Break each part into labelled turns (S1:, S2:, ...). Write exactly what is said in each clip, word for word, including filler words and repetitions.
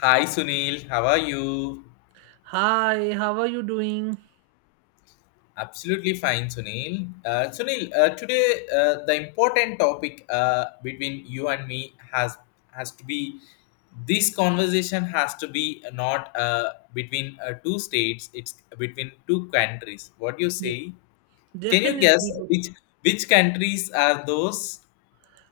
S1: Hi Sunil, how are you?
S2: Hi, how are you doing?
S1: Absolutely fine, Sunil. Uh, Sunil, uh, today uh, the important topic uh, between you and me has has to be this conversation has to be not uh, between uh, two states; it's between two countries. What do you
S2: Yeah,
S1: say? Can you guess
S2: Definitely,
S1: which which countries are those?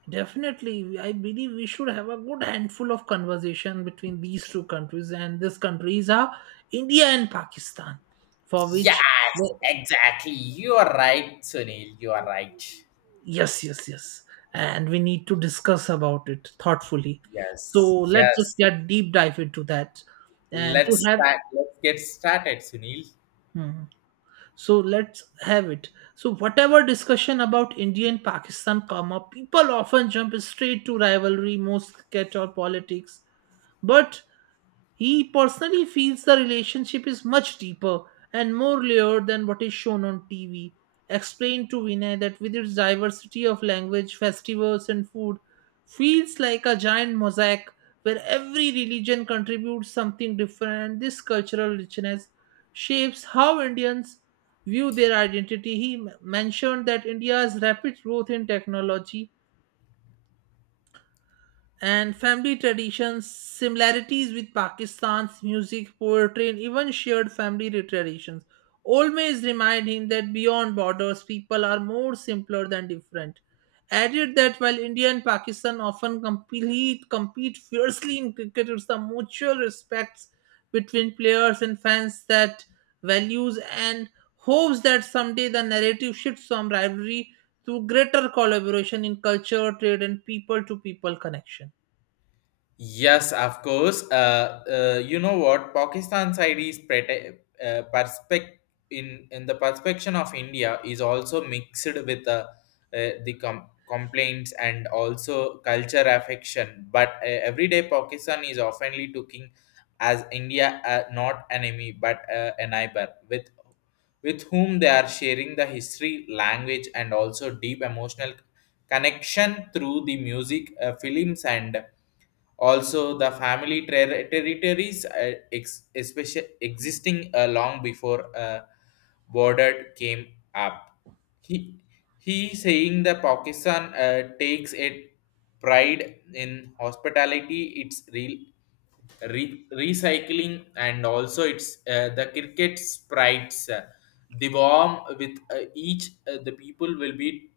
S2: definitely. I believe we should have a good handful of conversation between these two countries, and these countries are India and Pakistan, for which
S1: Yes,
S2: the-
S1: exactly. You are right, Sunil. You are right.
S2: yes, yes, yes, and we need to discuss about it thoughtfully. So
S1: Yes,
S2: let's just
S1: yes.
S2: get deep dive into that, and to
S1: Let's
S2: have.
S1: start. Let's get started, Sunil.
S2: Hmm. So let's have it. So whatever discussion about India and Pakistan come up, people often jump straight to rivalry, most cricket or politics. But he personally feels the relationship is much deeper and more layered than what is shown on T V. Explained to Vinay that with its diversity of language, festivals, and food, feels like a giant mosaic where every religion contributes something different, and this cultural richness shapes how Indians view their identity. He m- mentioned that India's rapid growth in technology and family traditions, similarities with Pakistan's music, poetry, and even shared family traditions. Always remind him that beyond borders, people are more simpler than different. Added that while India and Pakistan often compete, compete fiercely in cricket, it's the mutual respects between players and fans that values and hopes that someday the narrative shifts from rivalry to greater collaboration in culture, trade, and people to people connection.
S1: Yes, of course. Uh, uh, you know what? Pakistan side is prete- uh, perspec in in the perspective of India is also mixed with uh, uh, the com- complaints and also culture affection. But uh, everyday Pakistan is oftenly taking as India uh, not enemy but uh, a neighbor with with whom they are sharing the history, language, and also deep emotional connection through the music, uh, films, and also, the family ter- territories, uh, ex- especially existing uh, long before uh, border came up. He he saying that Pakistan uh, takes a pride in hospitality, its re- re- recycling, and also its uh, the cricket sprites. Uh, the warm with uh, each uh, the people will be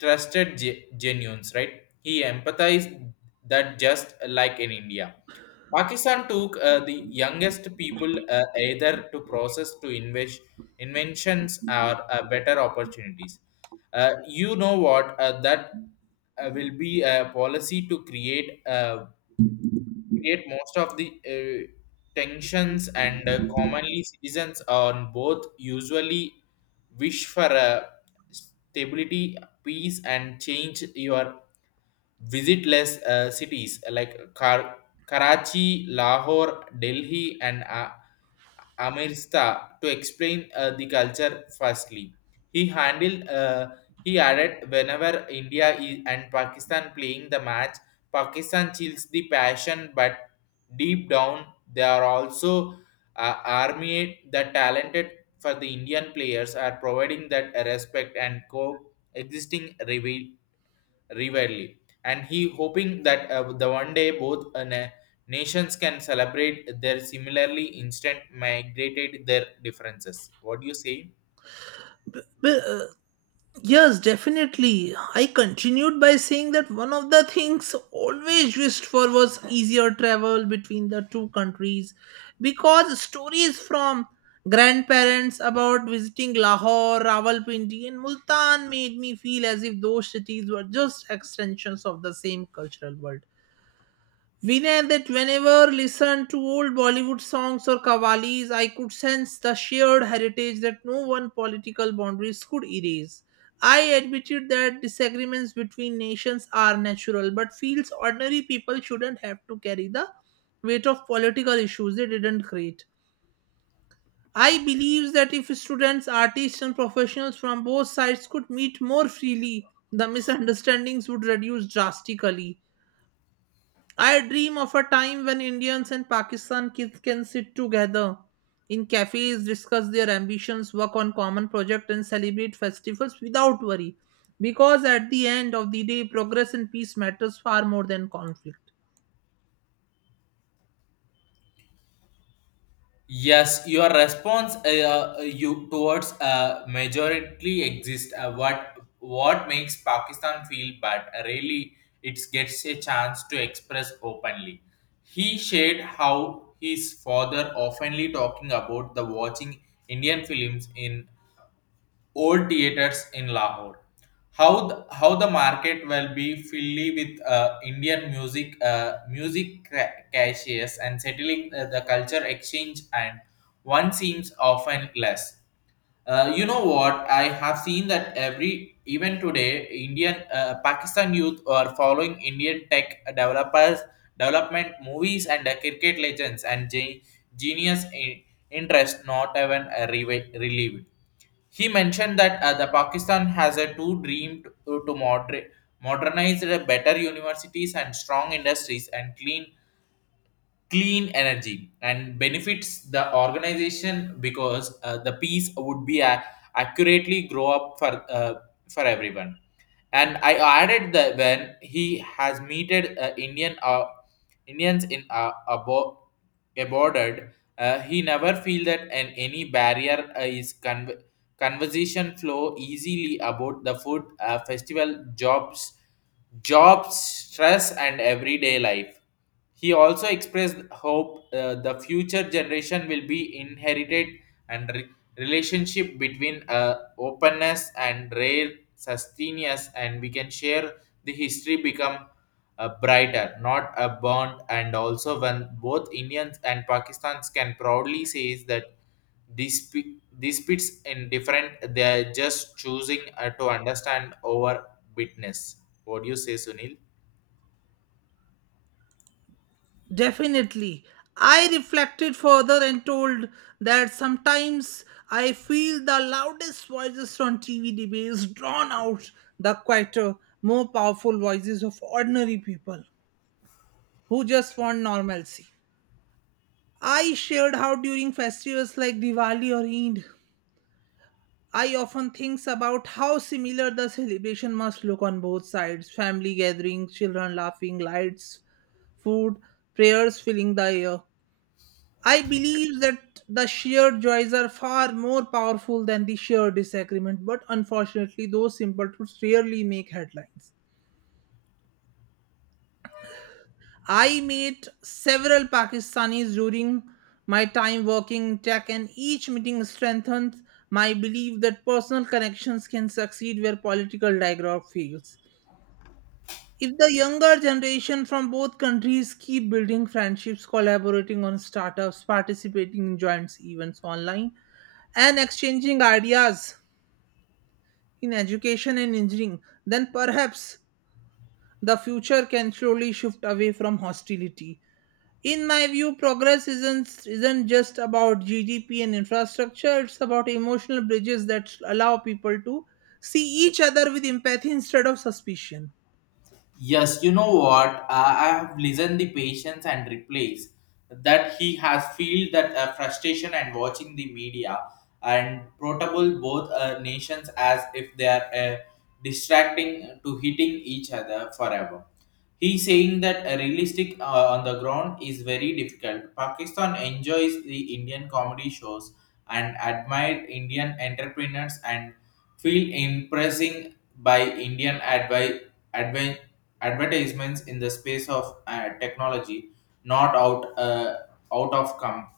S1: trusted ge- genuines, right? He empathized that just like in India. Pakistan took uh, the youngest people uh, either to process to invest inventions or uh, better opportunities. Uh, you know what? Uh, that uh, will be a policy to create uh, create most of the uh, tensions and uh, commonly citizens on both usually wish for a stability peace and change your visitless uh, cities like Kar- Karachi, Lahore, Delhi, and uh, Amirsta to explain uh, the culture firstly. He handled, uh, he added, whenever India i- and Pakistan playing the match, Pakistan chills the passion, but deep down they are also uh, army that talented for the Indian players are providing that respect and co-existing rival rivalry, and he hoping that uh, the one day both uh, na- nations can celebrate their similarly instant migrated their differences. What do you say?
S2: Well, uh, yes, definitely. I continued by saying that one of the things always wished for was easier travel between the two countries because stories from grandparents about visiting Lahore, Rawalpindi, and Multan made me feel as if those cities were just extensions of the same cultural world. We Vinay, that whenever listen to old Bollywood songs or kavalis, I could sense the shared heritage that no one political boundaries could erase. I admitted that disagreements between nations are natural, but feels ordinary people shouldn't have to carry the weight of political issues they didn't create. I believe that if students, artists, and professionals from both sides could meet more freely, the misunderstandings would reduce drastically. I dream of a time when Indians and Pakistan kids can sit together in cafes, discuss their ambitions, work on common projects, and celebrate festivals without worry. Because at the end of the day, progress and peace matters far more than conflict.
S1: Yes, your response uh, uh, you towards uh, majority exist. Uh, what what makes Pakistan feel bad? Uh, Really, it gets a chance to express openly. He shared how his father oftenly talking about the watching Indian films in old theaters in Lahore. How the, how the market will be filled with uh, Indian music, uh, music ca- cashiers, and settling uh, the culture exchange, and one seems often less. Uh, you know what? I have seen that every even today, Indian uh, Pakistan youth are following Indian tech developers, development movies, and uh, cricket legends and ge- genius in- interest not even uh, re- relieved. He mentioned that uh, the Pakistan has a two dream to, to moder- modernize the better universities and strong industries and clean clean energy and benefits the organization because uh, the peace would be a accurately grow up for uh, for everyone and I added that when he has meted uh, Indian uh, Indians in uh, abo- aborted, uh, he never feel that an, any barrier uh, is con- conversation flow easily about the food uh, festival jobs jobs stress and everyday life. He also expressed hope uh, the future generation will be inherited and re- relationship between uh, openness and rare sustenance, and we can share the history become uh, brighter not a bond, and also when both Indians and Pakistans can proudly say that these disputes in different they are just choosing uh, to understand over witness. What do you say, Sunil?
S2: Definitely. I reflected further and told that sometimes I feel the loudest voices on T V debates drown out the quieter, more powerful voices of ordinary people who just want normalcy. I shared how during festivals like Diwali or Eid, I often think about how similar the celebration must look on both sides family gatherings, children laughing, lights, food, prayers filling the air. I believe that the shared joys are far more powerful than the shared disagreement, but unfortunately, those simple truths rarely make headlines. I met several Pakistanis during my time working in tech, and each meeting strengthened my belief that personal connections can succeed where political dialogue fails. If the younger generation from both countries keep building friendships, collaborating on startups, participating in joint events online, and exchanging ideas in education and engineering, then perhaps the future can slowly shift away from hostility. In my view, progress isn't isn't just about gdp and infrastructure. It's about emotional bridges that allow people to see each other with empathy instead of suspicion.
S1: Yes, you know what? I I have listened the patience and replies that he has feel that uh, frustration and watching the media and protable both uh, nations as if they are uh, distracting to hitting each other forever. He saying that a realistic uh, on the ground is very difficult. Pakistan enjoys the Indian comedy shows and admire Indian entrepreneurs and feel impressing by Indian advice advan- advertisements in the space of uh, technology, not out uh, out of com-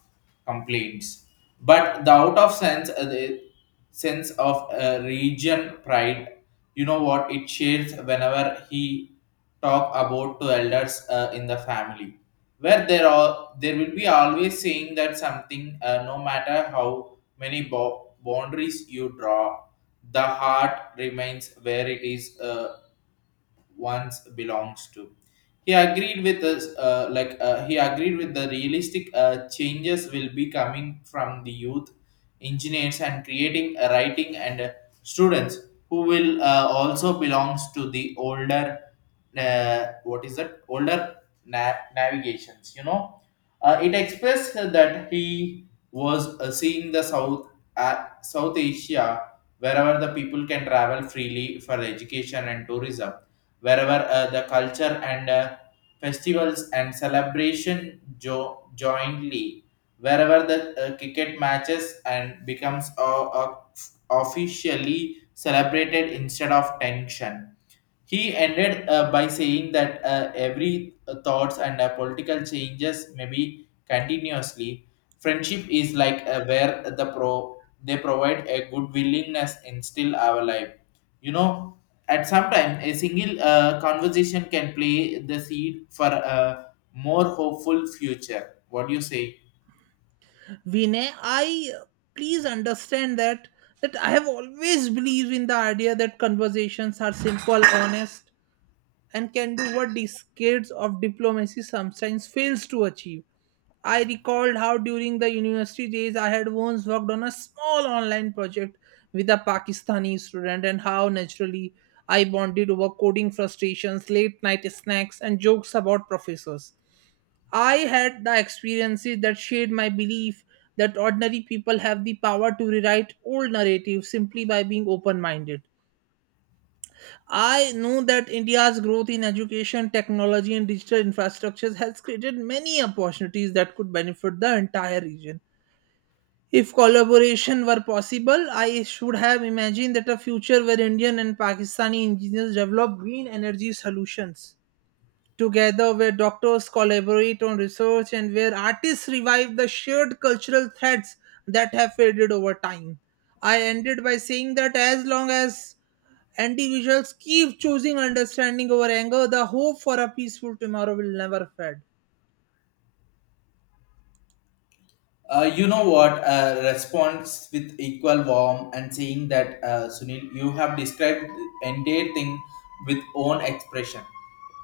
S1: complaints, but the out of sense uh, the sense of uh, region pride. You know what it shares whenever he talk about to elders uh, in the family, where there are there will be always saying that something uh, no matter how many bo- boundaries you draw the heart remains where it is uh, once belongs to. He agreed with us, uh, like uh, he agreed with the realistic uh, changes will be coming from the youth engineers and creating uh, writing and uh, students who will uh, also belongs to the older uh, what is that older na- navigations, you know. Uh, it expressed that he was uh, seeing the south uh, south asia wherever the people can travel freely for education and tourism, wherever uh, the culture and uh, festivals and celebration jo- jointly, wherever the uh, cricket matches and becomes uh, uh, officially celebrated instead of tension. He ended uh, by saying that uh, every uh, thoughts and uh, political changes may be continuously. Friendship is like uh, where the pro they provide a good willingness instill our life. You know, at some time a single uh, conversation can play the seed for a more hopeful future. What do you say?
S2: Vinay, I please understand that that I have always believed in the idea that conversations are simple, honest, and can do what these kids of diplomacy sometimes fails to achieve. I recalled how during the university days I had once worked on a small online project with a Pakistani student and how naturally I bonded over coding frustrations, late night snacks, and jokes about professors. I had the experiences that shaped my belief that ordinary people have the power to rewrite old narratives simply by being open minded. I know that India's growth in education, technology, and digital infrastructures has created many opportunities that could benefit the entire region. If collaboration were possible, I should have imagined that a future where Indian and Pakistani engineers develop green energy solutions together, where doctors collaborate on research and where artists revive the shared cultural threads that have faded over time. I ended by saying that as long as individuals keep choosing understanding over anger, the hope for a peaceful tomorrow will never fade.
S1: Uh, you know what? Uh, response with equal warmth and saying that uh, Sunil, you have described the entire thing with own expression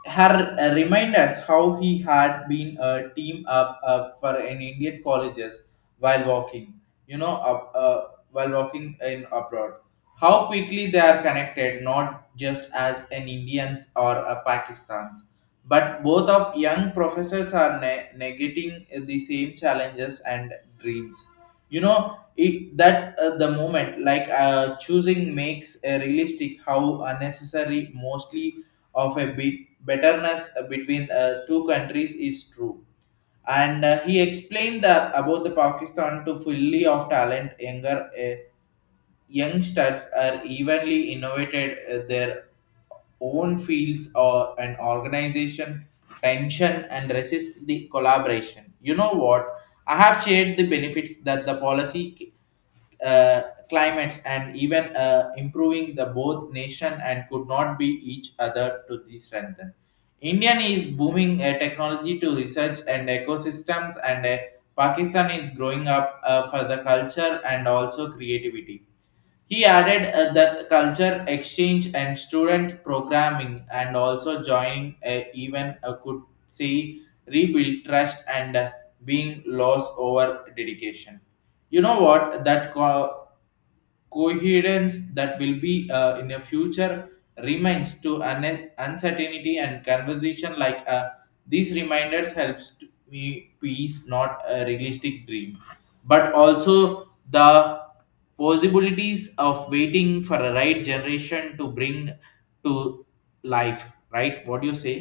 S1: her uh, reminders how he had been a team up uh, for an Indian colleges while walking, you know, up, uh, while walking in abroad. How quickly they are connected, not just as an Indians or a Pakistan's, but both of young professors are ne- negating the same challenges and dreams. You know, it, that uh, the moment like uh, choosing makes a realistic how unnecessary mostly of a bit betterness uh, between uh, two countries is true, and uh, he explained that about the Pakistan to fully of talent younger uh, youngsters are evenly innovated uh, their own fields or an organization tension and resist the collaboration. You know what, I have shared the benefits that the policy uh, climates and even uh, improving the both nation and could not be each other to this strengthen. Indian is booming uh, technology to research and ecosystems, and uh, Pakistan is growing up uh, for the culture and also creativity. He added uh, that culture exchange and student programming and also joining a, even a could see rebuild trust and uh, being lost over dedication. You know what that co- coherence that will be uh, in a future remains to an uncertainty, and conversation like uh, these reminders helps to me peace not a realistic dream but also the possibilities of waiting for a right generation to bring to life, right? What do you say?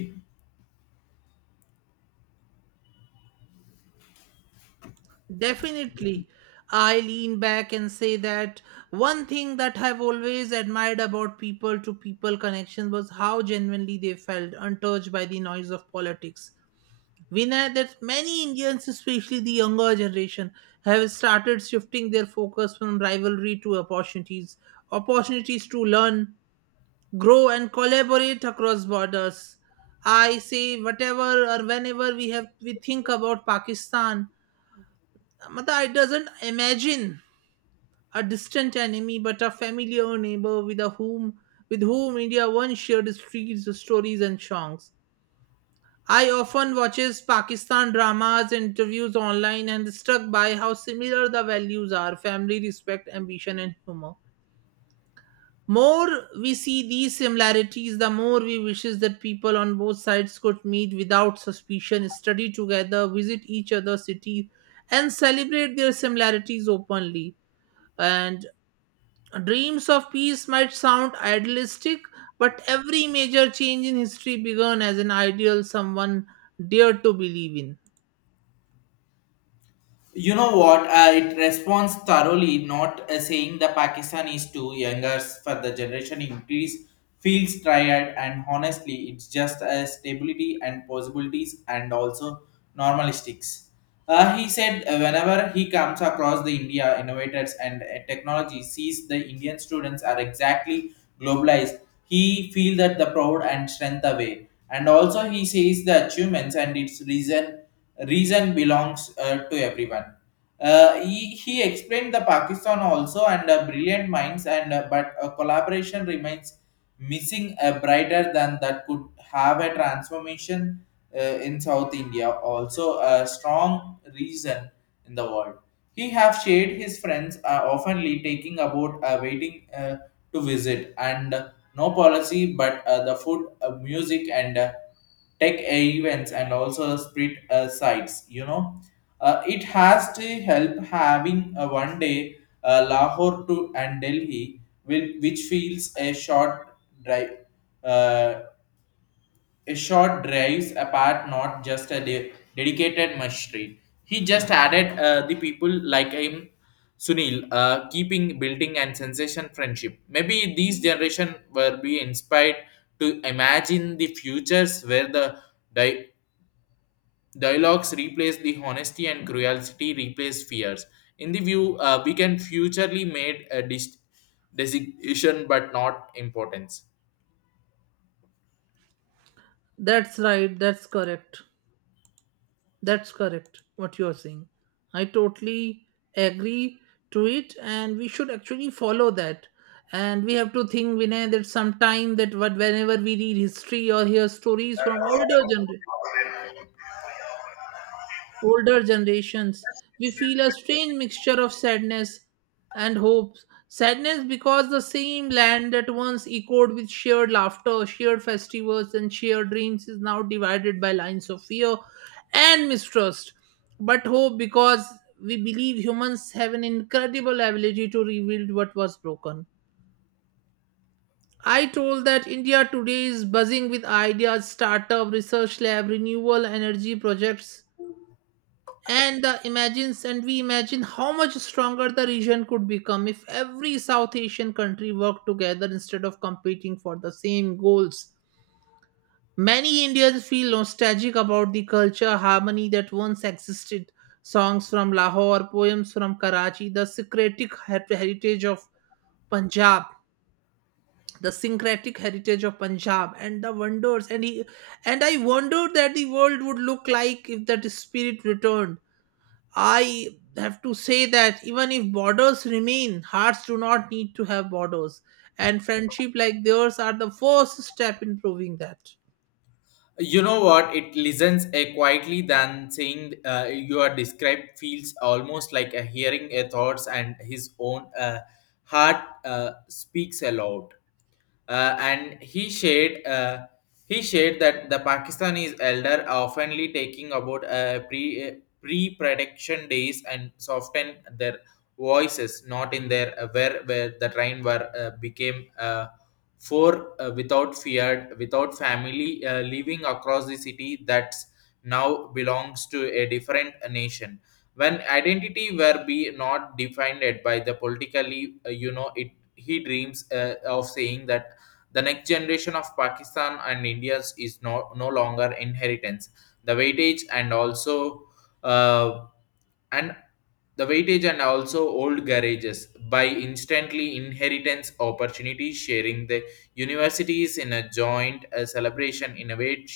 S2: Definitely. I lean back and say that one thing that I've always admired about people to people connection was how genuinely they felt, untouched by the noise of politics. We know that many Indians, especially the younger generation, have started shifting their focus from rivalry to opportunities, opportunities to learn, grow, and collaborate across borders. I say, whatever or whenever we have we think about Pakistan, Mata, I doesn't imagine a distant enemy, but a familiar neighbor with a whom with whom India once shared streets, stories, and songs. I often watches Pakistan dramas, interviews online, and struck by how similar the values are: family, respect, ambition, and humor. More we see these similarities, the more we wishes that people on both sides could meet without suspicion, study together, visit each other's cities, and celebrate their similarities openly. And dreams of peace might sound idealistic, but every major change in history began as an ideal someone dared to believe in.
S1: You know what? Uh, it responds thoroughly, not uh, saying the Pakistan is too younger for the generation increase feels tired and honestly, it's just a stability and possibilities and also normalistics. Uh, he said uh, whenever he comes across the India innovators and uh, technology sees the Indian students are exactly globalized, he feel that the proud and strength away. And also he says the achievements and its reason reason belongs uh, to everyone. Uh, he, he explained the Pakistan also and uh, brilliant minds and uh, but uh, collaboration remains missing uh, brighter than that could have a transformation uh, in South India also a strong reason in the world. He have shared his friends are oftenly taking about uh, waiting uh, to visit and no policy but uh, the food uh, music and uh, tech events and also street uh, sites, you know. Uh, it has to help having a one day uh, lahore to and delhi will, which feels a short drive uh, a short drives apart, not just a de- dedicated machine. He just added uh, the people like him, Sunil, uh, keeping building and sensation friendship. Maybe these generation were be inspired to imagine the futures where the di- dialogues replace the honesty and cruelty replace fears. In the view, uh, we can futurely made a dis- designation but not importance.
S2: That's right, that's correct. That's correct what you're saying. I totally agree to it, and we should actually follow that. And we have to think, Vinay, that sometime that what whenever we read history or hear stories from older generations older generations, we feel a strange mixture of sadness and hopes. Sadness because the same land that once echoed with shared laughter, shared festivals, and shared dreams is now divided by lines of fear and mistrust. But hope, because we believe humans have an incredible ability to rebuild what was broken. I told that India today is buzzing with ideas, startup, research lab, renewable energy projects, and the imagines, and we imagine how much stronger the region could become if every South Asian country worked together instead of competing for the same goals. Many Indians feel nostalgic about the culture harmony that once existed: songs from Lahore, poems from Karachi, the syncretic her- heritage of punjab the syncretic heritage of Punjab and the wonders, and he, and I wondered that the world would look like if that spirit returned. I have to say that even if borders remain, hearts do not need to have borders. And friendship like theirs are the first step in proving that.
S1: You know what? It listens uh, quietly than saying uh, you are described feels almost like a hearing a thoughts and his own uh, heart uh, speaks aloud uh, and he shared uh, he shared that the Pakistanis elder are oftenly taking about uh, pre uh, pre prediction days and soften their voices, not in their uh, where where the train were uh, became uh, for uh, without feared without family uh, living across the city that now belongs to a different nation when identity were be not defined by the politically, uh, you know it. He dreams uh, of saying that the next generation of Pakistan and India's is no, no longer inheritance. The weightage and also uh, and the weightage and also old garages by instantly inheritance opportunity sharing the universities in a joint uh, celebration innovate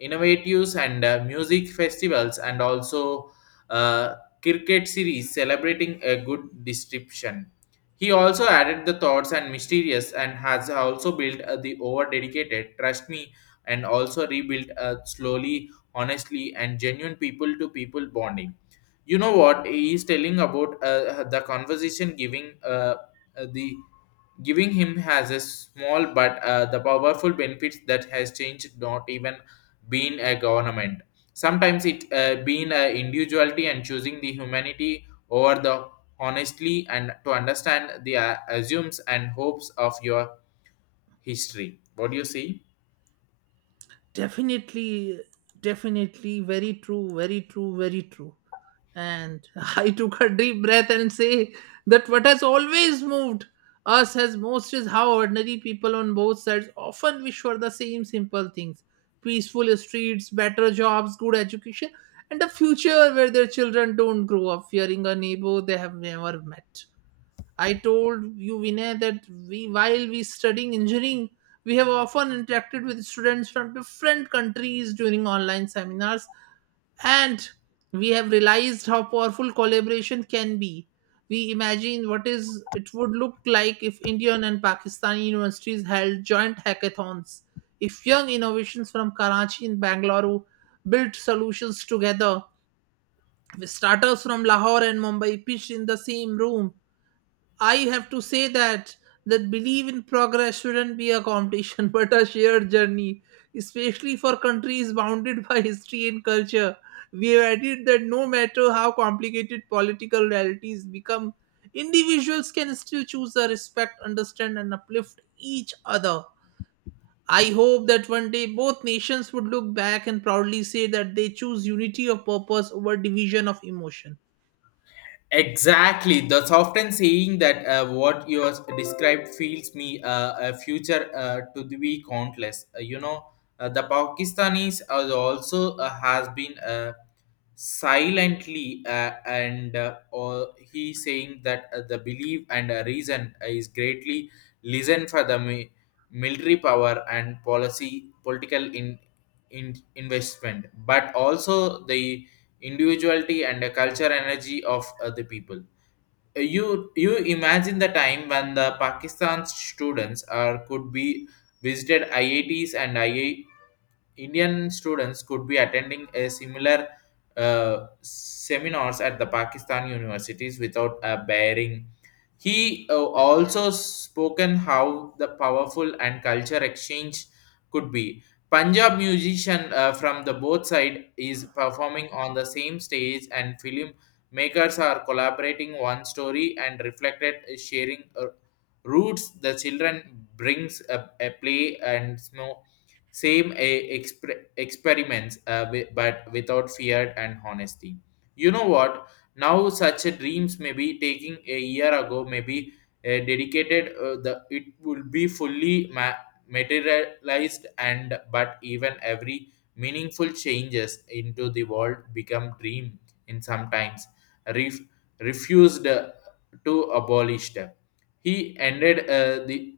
S1: innovatives and uh, music festivals and also uh, cricket series celebrating a good description. He also added the thoughts and mysterious and has also built uh, the over dedicated trust me, and also rebuilt uh, slowly, honestly and genuine people to people bonding. You know what he is telling about, uh, uh, the conversation giving, uh, uh, the giving him has a small but uh, the powerful benefits that has changed not even being a government. Sometimes it, uh, being a individuality and choosing the humanity over the honestly, and to understand the uh, assumes and hopes of your history. What do you see?
S2: Definitely, definitely, very true, very true, very true. And I took a deep breath and say that what has always moved us as most is how ordinary people on both sides often wish for the same simple things: peaceful streets, better jobs, good education, and a future where their children don't grow up fearing a neighbor they have never met. I told you, Vinay, that we while we studying engineering, we have often interacted with students from different countries during online seminars and we have realized how powerful collaboration can be. We imagine what is it would look like if Indian and Pakistani universities held joint hackathons, if young innovations from Karachi and Bangalore built solutions together, with startups from Lahore and Mumbai pitched in the same room. I have to say that that belief in progress shouldn't be a competition but a shared journey, especially for countries bounded by history and culture. We have added that no matter how complicated political realities become, individuals can still choose to respect, understand, and uplift each other. I hope that one day both nations would look back and proudly say that they choose unity of purpose over division of emotion.
S1: Exactly. That's often saying that uh, what you has described feels me uh, a future uh, to be countless. Uh, you know, uh, the Pakistanis are also uh, has been. Uh, silently uh, and uh, or he saying that uh, the belief and uh, reason is greatly listen for the mi- military power and policy political in, in investment, but also the individuality and the culture energy of uh, the people. Uh, you you imagine the time when the Pakistan students are could be visited I I Ts, and I I Indian students could be attending a similar uh, seminars at the Pakistan universities without a bearing. He uh, also spoken how the powerful and culture exchange could be. Punjab musician uh, from the both side is performing on the same stage, and film makers are collaborating one story and reflected uh, sharing uh, roots, the children brings a, a play and snow same a, exper- experiments uh, wi- but without fear and honesty. You know what, now such a dreams may be taking a year ago, maybe uh, dedicated uh, the it will be fully ma- materialized, and but even every meaningful changes into the world become dream in sometimes ref- refused uh, to abolished. He ended uh, the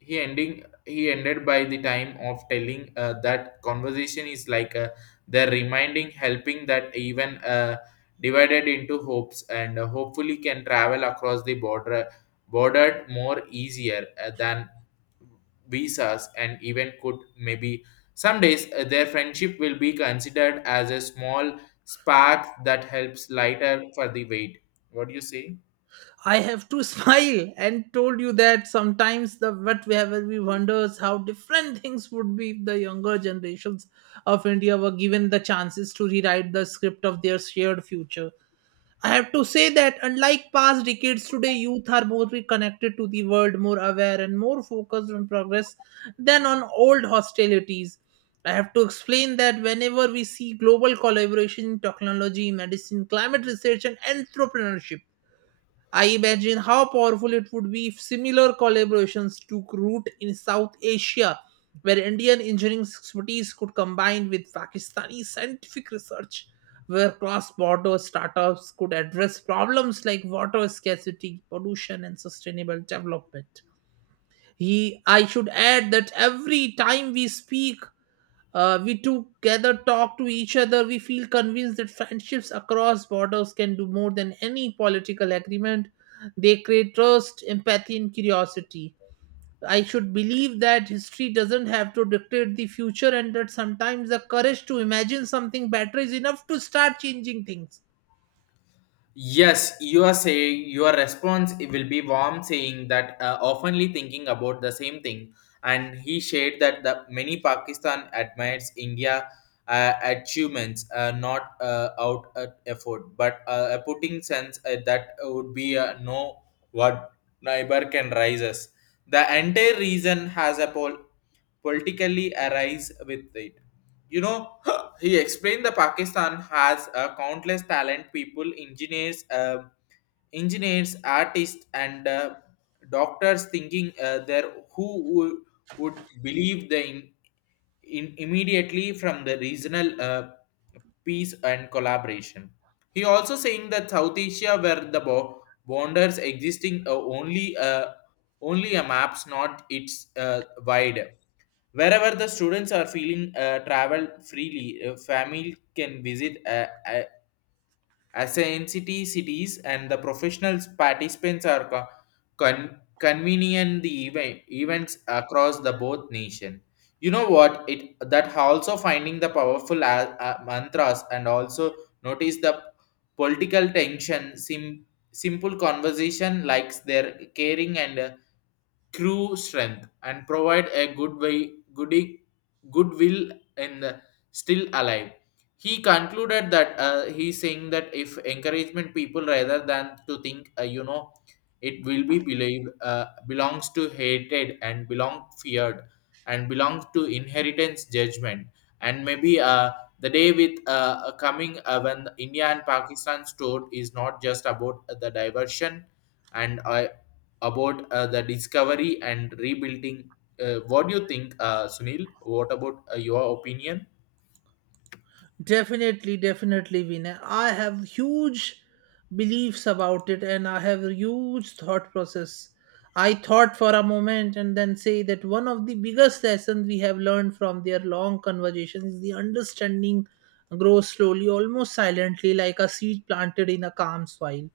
S1: he ending he ended by the time of telling uh, that conversation is like, uh, the reminding helping that even, uh, divided into hopes and, uh, hopefully can travel across the border bordered more easier uh, than visas, and even could, maybe some days, uh, their friendship will be considered as a small spark that helps lighter for the weight. What do you say?
S2: I have to smile and told you that sometimes the what we have we wonders how different things would be if the younger generations of India were given the chances to rewrite the script of their shared future. I have to say that unlike past decades, today youth are more connected to the world, more aware, and more focused on progress than on old hostilities. I have to explain that whenever we see global collaboration in technology, medicine, climate research, and entrepreneurship, I imagine how powerful it would be if similar collaborations took root in South Asia, where Indian engineering expertise could combine with Pakistani scientific research, where cross border startups could address problems like water scarcity, pollution, and sustainable development. He, I should add that every time we speak, uh, we together talk to each other. We feel convinced that friendships across borders can do more than any political agreement. They create trust, empathy, and curiosity. I should believe that history doesn't have to dictate the future, and that sometimes the courage to imagine something better is enough to start changing things.
S1: Yes, you are saying your response it will be warm, saying that uh, oftenly thinking about the same thing. And he shared that the many Pakistan admires India uh, achievements, uh, not uh, out uh, effort, but uh, a putting sense uh, that would be uh, no what neighbor can rise us. The entire reason has a pol- politically arise with it, you know. He explained that Pakistan has uh, countless talent people engineers, uh, engineers, artists and uh, doctors thinking uh, there who would, would believe the in, in immediately from the regional uh, peace and collaboration. He also saying that South Asia, where the bo- borders existing, uh, only uh, only a maps, not its uh, wide. Wherever the students are feeling uh, travel freely, uh, family can visit, uh, uh, ascendant cities, and the professionals participants are co- con- convening the event, events across the both nation. You know what? It that also finding the powerful uh, uh, mantras, and also notice the political tension. Sim- simple conversation likes their caring and uh, crew strength and provide a good way goody goodwill and uh, still alive. He concluded that uh, he's saying that if encouragement people rather than to think, uh, you know, it will be believed, uh, belongs to hated and belong feared and belongs to inheritance judgment, and maybe uh, the day with uh, uh, coming uh, when India and Pakistan stored is not just about the diversion and uh, about uh, the discovery and rebuilding. Uh, what do you think, uh, Sunil? What about uh, your opinion?
S2: Definitely, definitely, Vinay. I have huge beliefs about it, and I have a huge thought process. I thought for a moment and then say that one of the biggest lessons we have learned from their long conversation is the understanding grows slowly, almost silently, like a seed planted in a calm soil.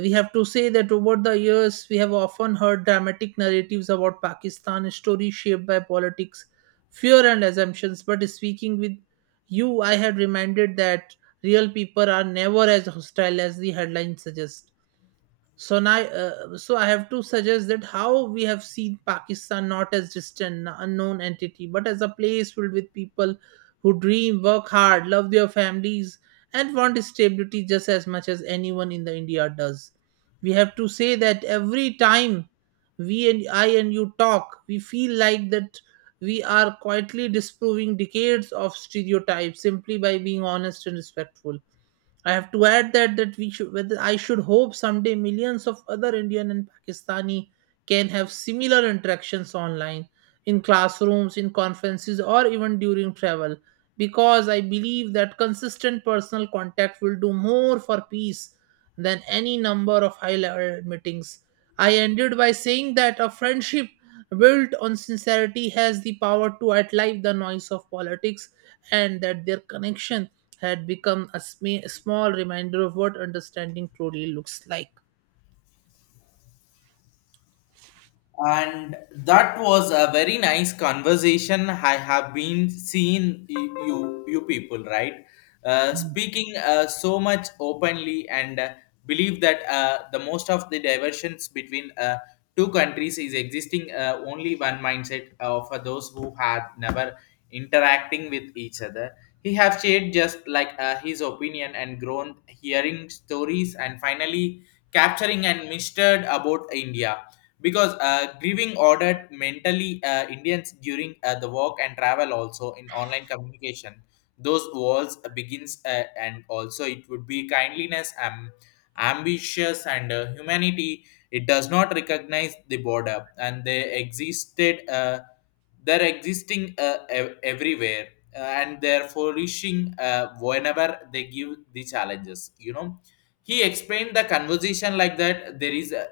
S2: We have to say that over the years, we have often heard dramatic narratives about Pakistan, stories shaped by politics, fear, and assumptions. But speaking with you, I had reminded that real people are never as hostile as the headlines suggest. So now, uh, so I have to suggest that how we have seen Pakistan not as distant, unknown entity, but as a place filled with people who dream, work hard, love their families, and want stability just as much as anyone in the India does. We have to say that every time we and I and you talk, we feel like that we are quietly disproving decades of stereotypes simply by being honest and respectful. I have to add that that we should, whether I should, hope someday millions of other Indian and Pakistani can have similar interactions online, in classrooms, in conferences, or even during travel, because I believe that consistent personal contact will do more for peace than any number of high level meetings. I ended by saying that a friendship built on sincerity has the power to outlive the noise of politics, and that their connection had become a sm- small reminder of what understanding truly looks like.
S1: And that was a very nice conversation. I have been seeing y- you, you people, right? Uh, speaking uh, so much openly, and uh, believe that uh, the most of the diversions between uh, two countries is existing uh, only one mindset uh, for those who had never interacting with each other. He have shared just like uh, his opinion and grown hearing stories, and finally capturing and mistered about India, because uh, grieving ordered mentally uh, Indians during uh, the work and travel, also in online communication. Those walls uh, begins, uh, and also it would be kindliness, um, ambitious and uh, humanity. It does not recognize the border and they existed. Uh, they're existing uh, ev- everywhere uh, and they're flourishing uh, whenever they give the challenges. You know, he explained the conversation like that. There is, uh,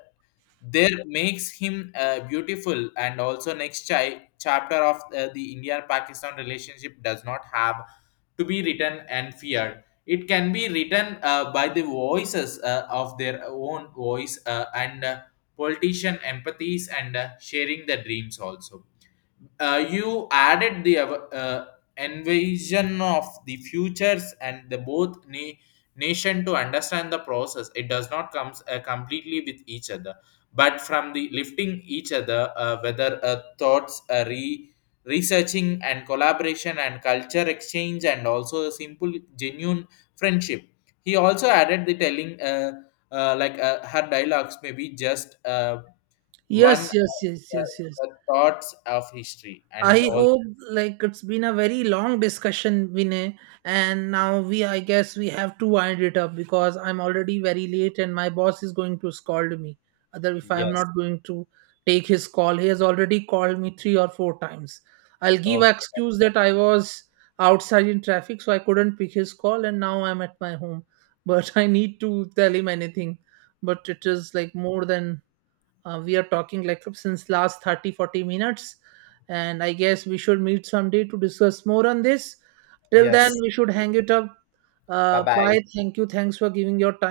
S1: there makes him uh, beautiful, and also next chi- chapter of uh, the India Pakistan relationship does not have to be written and feared. It can be written uh, by the voices uh, of their own voice, uh, and uh, politician empathies and uh, sharing the dreams also. Uh, you added the uh, invasion of the futures and the both na- nation to understand the process, it does not comes uh, completely with each other, but from the lifting each other, uh, whether uh, thoughts, uh, re researching and collaboration and culture exchange, and also a simple genuine friendship. He also added the telling, uh, uh, like uh, her dialogues may be just, uh,
S2: Yes,
S1: one,
S2: yes, yes,
S1: uh,
S2: yes, yes.
S1: the thoughts of history and
S2: I
S1: also
S2: hope, like, it's been a very long discussion, Vinay, and now we I guess we have to wind it up because I'm already very late and my boss is going to scold me. Other if I am
S1: yes.
S2: not going to take his call, he has already called me three or four times. I'll give
S1: Oh,
S2: an excuse that I was outside in traffic, so I couldn't pick his call, and now I'm at my home. But I need to tell him anything. But it is like more than uh, we are talking like since last thirty forty minutes, and I guess we should meet someday to discuss more on this. Till then
S1: yes.
S2: we should hang it up.
S1: Bye
S2: Uh,
S1: bye.
S2: bye. Thank you. Thanks for giving your time.